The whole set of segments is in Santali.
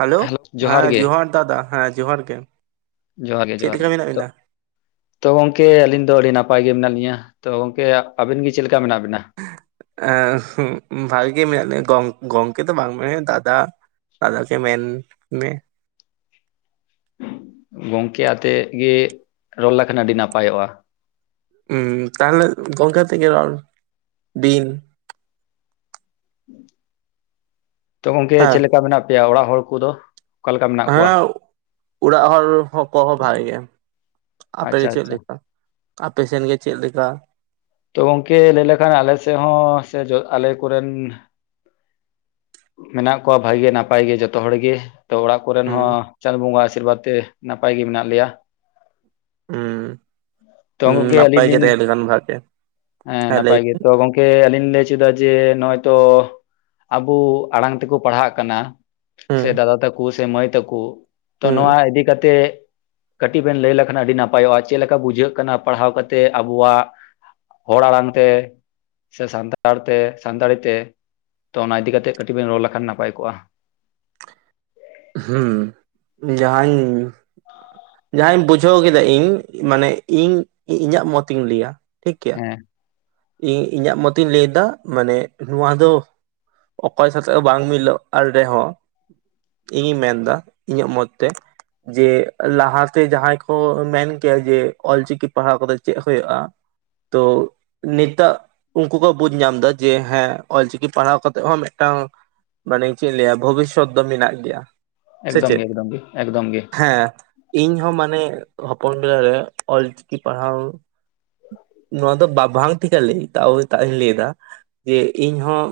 ᱦᱮᱞᱳ ᱦᱮᱸ ᱡᱚᱦᱟᱨ ᱫᱟᱫᱟ ᱦᱮᱸ ᱡᱚᱦᱟᱨ ᱜᱮ ᱡᱚᱦᱟᱨ ᱜᱮ ᱪᱮᱫ ᱡᱚᱦᱟᱨ ᱞᱮᱠᱟ ᱢᱮᱱᱟᱜ ᱜᱮ ᱵᱤᱱᱟ? ᱛᱚ ᱜᱚᱝᱠᱮ ᱟᱹᱞᱤᱧ ᱫᱚ ᱟᱹᱰᱤ ᱱᱟᱯᱟᱭ ᱜᱮ ᱢᱮᱱᱟᱜ ᱞᱤᱧᱟᱹ ᱛᱚ ᱜᱚᱝᱠᱮ ᱟᱵᱤᱱ ᱜᱮ ᱪᱮᱫ ᱞᱮᱠᱟ ᱢᱮᱱᱟᱜ ᱵᱮᱱᱟ ᱵᱷᱟᱜᱮ ᱜᱮ ᱢᱮᱱᱟᱜ ᱞᱤᱧᱟ ᱜᱝ ᱜᱚᱝᱠᱮ ᱫᱚ ᱵᱟᱝ ᱢᱮᱱ ᱦᱩᱭᱩᱜᱼᱟ ᱫᱟᱫᱟ [unintelligible] ᱜᱚᱝᱠᱮ ᱟᱛᱮᱫ ᱜᱮ ᱨᱚᱲ ᱞᱮᱠᱷᱟᱱ ᱟᱹᱰᱤ ᱱᱟᱯᱟᱭᱚᱜᱼᱟ ᱦᱮᱸ ᱛᱟᱦᱞᱮ ᱜᱚᱝᱠᱮ ᱟᱛᱮᱫ ᱜᱮ ᱨᱚᱲ ᱵᱤᱱᱼᱼ ᱛᱚ ᱜᱚᱝᱠᱮ ᱦᱮᱸ ᱪᱮᱫ ᱞᱮᱠᱟ ᱢᱮᱱᱟᱜ ᱯᱮᱭᱟ ᱚᱲᱟᱜ ᱦᱚᱲ ᱠᱚ ᱫᱚ ᱦᱮᱸ ᱚᱲᱟᱜ ᱦᱚᱲ ᱦᱚᱸ ᱠᱚ ᱵᱷᱟᱜᱮ ᱜᱮᱭᱟ ᱟᱯᱮ ᱟᱪᱪᱷᱟ ᱜᱮ ᱪᱮᱫ ᱟᱪᱪᱷᱟ ᱞᱮᱠᱟ ᱟᱯᱮ ᱥᱮᱱ ᱜᱮ ᱪᱮᱫ ᱞᱮᱠᱟᱼᱼ ᱛᱚ ᱜᱚᱝᱠᱮ ᱞᱟᱹᱭ ᱞᱮᱠᱷᱟᱱ ᱟᱞᱮ ᱥᱮᱫ ᱦᱚᱸ ᱥᱮ ᱟᱞᱮ ᱠᱚᱨᱮᱱ ᱢᱮᱱᱟᱜ ᱠᱚᱣᱟ ᱵᱷᱟᱜᱮ ᱜᱮ ᱱᱟᱯᱟᱭ ᱜᱮ ᱡᱚᱛᱚ ᱦᱚᱲ ᱜᱮ ᱛᱚ ᱚᱲᱟᱜ ᱠᱚᱨᱮᱱ ᱦᱩᱸ ᱦᱚᱸ ᱪᱟᱸᱫᱚ ᱵᱚᱸᱜᱟ ᱟᱥᱤᱨᱵᱟᱫᱽ ᱛᱮ ᱱᱟᱯᱟᱭ ᱜᱮ ᱢᱮᱱᱟᱜ ᱞᱮᱭᱟ ᱦᱩᱸ ᱛᱚ ᱦᱩᱸ ᱜᱚᱝᱠᱮ ᱟᱹᱞᱤᱧ ᱱᱟᱯᱟᱭ ᱜᱮ ᱞᱤᱧ ᱛᱟᱦᱮᱸ ᱞᱮᱠᱷᱟᱱ ᱵᱷᱟᱜᱮ ᱦᱮᱸ ᱱᱟᱯᱟᱭ ᱜᱮᱛᱚ ᱜᱚᱝᱠᱮ ᱜᱚᱝᱠᱮ ᱟᱹᱞᱤᱧ ᱞᱤᱧ ᱞᱟᱹᱭ ᱦᱚᱪᱚᱭᱫᱟ ᱡᱮ ᱱᱚᱜᱼᱚᱭ ᱛᱚ ᱟᱵᱚ ᱟᱲᱟᱝ ᱛᱮᱠᱚ ᱯᱟᱲᱦᱟᱜ ᱠᱟᱱᱟ ᱦᱩᱸ ᱥᱮ ᱫᱟᱫᱟ ᱛᱟᱠᱚ ᱥᱮ ᱢᱟᱹᱭ ᱛᱟᱠᱚ ᱛᱚ ᱦᱩᱸ ᱱᱚᱣᱟ ᱤᱫᱤ ᱠᱟᱛᱮᱜ ᱠᱟᱹᱴᱤᱡ ᱵᱮᱱ ᱞᱟᱹᱭ ᱞᱮᱠᱷᱟᱱ ᱟᱹᱰᱤ ᱱᱟᱯᱟᱭᱚᱜᱼᱟ ᱪᱮᱫ ᱞᱮᱠᱟ ᱵᱩᱡᱷᱟᱹᱜ ᱠᱟᱱᱟ ᱯᱟᱲᱦᱟᱣ ᱠᱟᱛᱮ ᱟᱵᱚᱣᱟᱜᱼᱼ ᱦᱚᱲ ᱟᱲᱟᱝ ᱛᱮ ᱥᱮ ᱥᱟᱱᱛᱟᱲ ᱛᱮ ᱥᱟᱱᱛᱟᱲᱤ ᱛᱮ ᱛᱚ ᱚᱱᱟ ᱤᱫᱤ ᱠᱟᱛᱮᱜ ᱠᱟᱹᱴᱤᱡ ᱵᱮᱱ ᱨᱚᱲ ᱞᱮᱠᱷᱟᱱ ᱱᱟᱯᱟᱭ ᱠᱚᱜᱼᱟ᱾ ᱦᱮᱸ ᱡᱟᱦᱟᱧ ᱡᱟᱦᱟᱸᱧ ᱵᱩᱡᱷᱟᱹᱣ ᱠᱮᱫᱟ ᱤᱧ ᱢᱟᱱᱮ ᱤᱧ ᱤᱧᱟᱹᱜ ᱢᱚᱛ ᱤᱧ ᱞᱟᱹᱭᱟ ᱴᱷᱤᱠ? ᱜᱮᱭᱟ ᱦᱮᱸ ᱤᱧ ᱤᱧᱟᱹᱜ ᱢᱚᱛᱤᱧ ᱞᱟᱹᱭᱫᱟ ᱢᱟᱱᱮ ᱱᱚᱣᱟ ᱫᱚ ᱚᱠᱚᱭ ᱥᱟᱛᱮᱜ ᱦᱚᱸ ᱵᱟᱝ ᱢᱤᱞᱟᱹᱜ ᱟᱨ ᱨᱮᱦᱚᱸ ᱤᱧᱤᱧ ᱢᱮᱱᱫᱟ ᱤᱧᱟᱜ ᱢᱚᱛ ᱛᱮ ᱡᱮ ᱞᱟᱦᱟ ᱛᱮ ᱡᱟᱦᱟᱸᱭ ᱠᱚ ᱢᱮᱱ ᱠᱮᱭᱟ ᱡᱮ ᱚᱞᱪᱤᱠᱤ ᱯᱟᱲᱦᱟᱣ ᱠᱟᱛᱮ ᱪᱮᱫ ᱦᱩᱭᱩᱜᱼᱟ ᱛᱚ ᱱᱤᱛᱚᱜ ᱩᱱᱠᱩ ᱠᱚ ᱵᱩᱡ ᱧᱟᱢ ᱫᱟ ᱡᱮ ᱦᱮᱸ ᱚᱞᱪᱤᱠᱤ ᱯᱟᱲᱦᱟᱣ ᱠᱟᱛᱮᱜ ᱦᱚᱸ ᱢᱤᱫᱴᱟᱝ ᱢᱟᱱᱮ ᱪᱮᱫ ᱤᱧ ᱞᱟᱹᱭᱟ ᱵᱷᱚᱵᱤᱥᱥᱚᱛ ᱫᱚ ᱢᱮᱱᱟᱜ ᱜᱮᱭᱟ᱾ ᱥᱮ ᱮᱠᱫᱚᱢ ᱪᱮᱫ ᱜᱮ ᱮᱠᱫᱚᱢ ᱜᱮ ᱮᱠᱫᱚᱢ ᱜᱮ᱾ ᱦᱮᱸ ᱤᱧ ᱦᱚᱸ ᱢᱟᱱᱮ ᱦᱚᱯᱚᱱ ᱵᱮᱞᱟ ᱨᱮ ᱚᱞᱪᱤᱠᱤ ᱯᱟᱲᱦᱟᱣ ᱱᱚᱣᱟ ᱫᱚ ᱵᱟᱵᱟᱝ [unintelligible] ᱞᱟᱹᱭ ᱛᱟᱣ ᱛᱟᱣ ᱤᱧ ᱞᱟᱹᱭ ᱮᱫᱟ ᱡᱮ ᱤᱧ ᱦᱚᱸ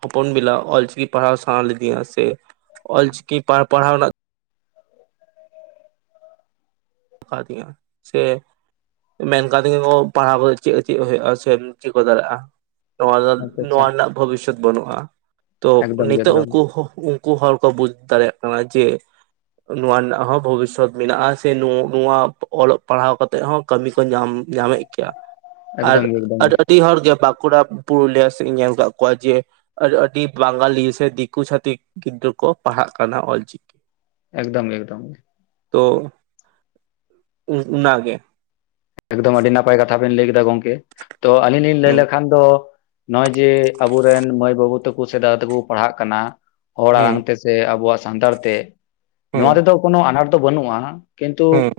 ᱦᱚᱯᱚᱱ ᱵᱮᱞᱟ ᱚᱞᱪᱤᱠᱤ ᱯᱟᱲᱦᱟᱣ ᱥᱟᱱᱟ ᱞᱤᱫᱤᱧᱟ ᱥᱮ ᱚᱞᱪᱤᱠᱤ ᱯᱟᱲᱦᱟᱣ ᱯᱟᱲᱦᱟᱣ ᱨᱮᱱᱟᱜ ᱠᱷᱟᱫᱤᱭᱟ ᱥᱮ ᱢᱮᱱ ᱠᱟᱫᱤᱧᱟ ᱠᱚ ᱯᱟᱲᱦᱟᱣ ᱠᱟᱛᱮᱫ ᱪᱮᱫ ᱪᱮᱫ ᱦᱩᱭᱩᱜᱼᱟ ᱥᱮᱢ ᱪᱮᱫ ᱠᱚ ᱫᱟᱲᱮᱭᱟᱜᱼᱟ᱾ ᱱᱚᱣᱟ ᱫᱚ ᱟᱪᱪᱷᱟ ᱟᱪᱪᱷᱟ ᱱᱚᱣᱟ ᱨᱮᱱᱟᱜ ᱵᱷᱚᱵᱤᱥᱥᱚᱛ ᱵᱟᱹᱱᱩᱜᱼᱟ ᱛᱚ ᱮᱠᱫᱚᱢ ᱜᱮ ᱱᱤᱛᱚᱜ ᱮᱠᱫᱚᱢ ᱩᱱᱠᱩ ᱩᱱᱠᱩ ᱩᱱᱠᱩ ᱦᱚᱲ ᱠᱚ ᱵᱩᱡ ᱫᱟᱲᱮᱭᱟᱜ ᱠᱟᱱᱟ ᱡᱮ ᱱᱚᱣᱟ ᱨᱮᱱᱟᱜ ᱦᱚᱸ ᱵᱷᱚᱵᱤᱥᱥᱚᱛ ᱢᱮᱱᱟᱜᱼᱟ ᱥᱮ [unintelligible] ᱱᱚᱣᱟ ᱚᱞᱚᱜ ᱯᱟᱲᱦᱟᱣ ᱠᱟᱛᱮᱫ ᱦᱚᱸ ᱠᱟᱹᱢᱤ ᱠᱚ ᱧᱟᱢ ᱧᱟᱢᱮᱫ ᱜᱮᱭᱟ᱾ ᱟᱨ ᱮᱠᱫᱚᱢ ᱜᱮ ᱮᱠᱫᱚᱢ ᱜᱮ ᱟᱹᱰᱤ ᱦᱚᱲ ᱜᱮ ᱵᱟᱸᱠᱩᱲᱟ ᱯᱩᱨᱩᱞᱤᱭᱟᱹ ᱥᱮᱫ ᱤᱧ ᱧᱮᱞ ᱟᱠᱟᱫ ᱠᱚᱣᱟ ᱡᱮ ᱟᱹᱰᱤ ᱟᱹᱰᱤ ᱵᱟᱝᱜᱟᱞᱤ ᱥᱮ ᱫᱤᱠᱩ ᱪᱷᱟᱛᱤᱠ ᱜᱤᱫᱽᱨᱟᱹ ᱠᱚ ᱯᱟᱲᱦᱟᱜ ᱠᱟᱱᱟ ᱚᱞᱪᱤᱠᱤ᱾ ᱮᱠᱫᱚᱢ ᱮᱠᱫᱚᱢ ᱜᱮ ᱛᱚ ᱩᱱ ᱩᱱᱟ ᱜᱮᱼ ᱮᱠᱫᱚᱢ ᱟᱹᱰᱤ ᱱᱟᱯᱟᱭ ᱠᱟᱛᱷᱟ ᱵᱤᱱ ᱞᱟᱹᱭ ᱠᱮᱫᱟ ᱜᱚᱢᱠᱮ ᱛᱚ ᱟᱹᱞᱤᱧ ᱞᱤᱧ ᱞᱟᱹᱭ ᱦᱮᱸ ᱞᱮᱠᱷᱟᱱ ᱫᱚ ᱱᱚᱜᱼᱚᱭ ᱡᱮ ᱟᱵᱚ ᱨᱮᱱ ᱢᱟᱹᱭ ᱵᱟᱹᱵᱩ ᱛᱟᱠᱚ ᱥᱮ ᱫᱟᱫᱟ ᱛᱟᱠᱩ ᱠᱚ ᱯᱟᱲᱦᱟᱜ ᱠᱟᱱᱟ ᱦᱚᱲ ᱟᱲᱟᱝ ᱦᱮᱸ ᱛᱮ ᱥᱮ ᱟᱵᱚᱣᱟᱜ ᱥᱟᱱᱛᱟᱲ ᱛᱮ ᱱᱚᱣᱟ ᱛᱮ ᱦᱮᱸ ᱫᱚ ᱠᱳᱱᱳ ᱟᱱᱟᱴ ᱫᱚ ᱵᱟᱹᱱᱩᱜᱼᱟ ᱠᱤᱱᱛᱩ ᱦᱮᱸ ᱦᱮᱸ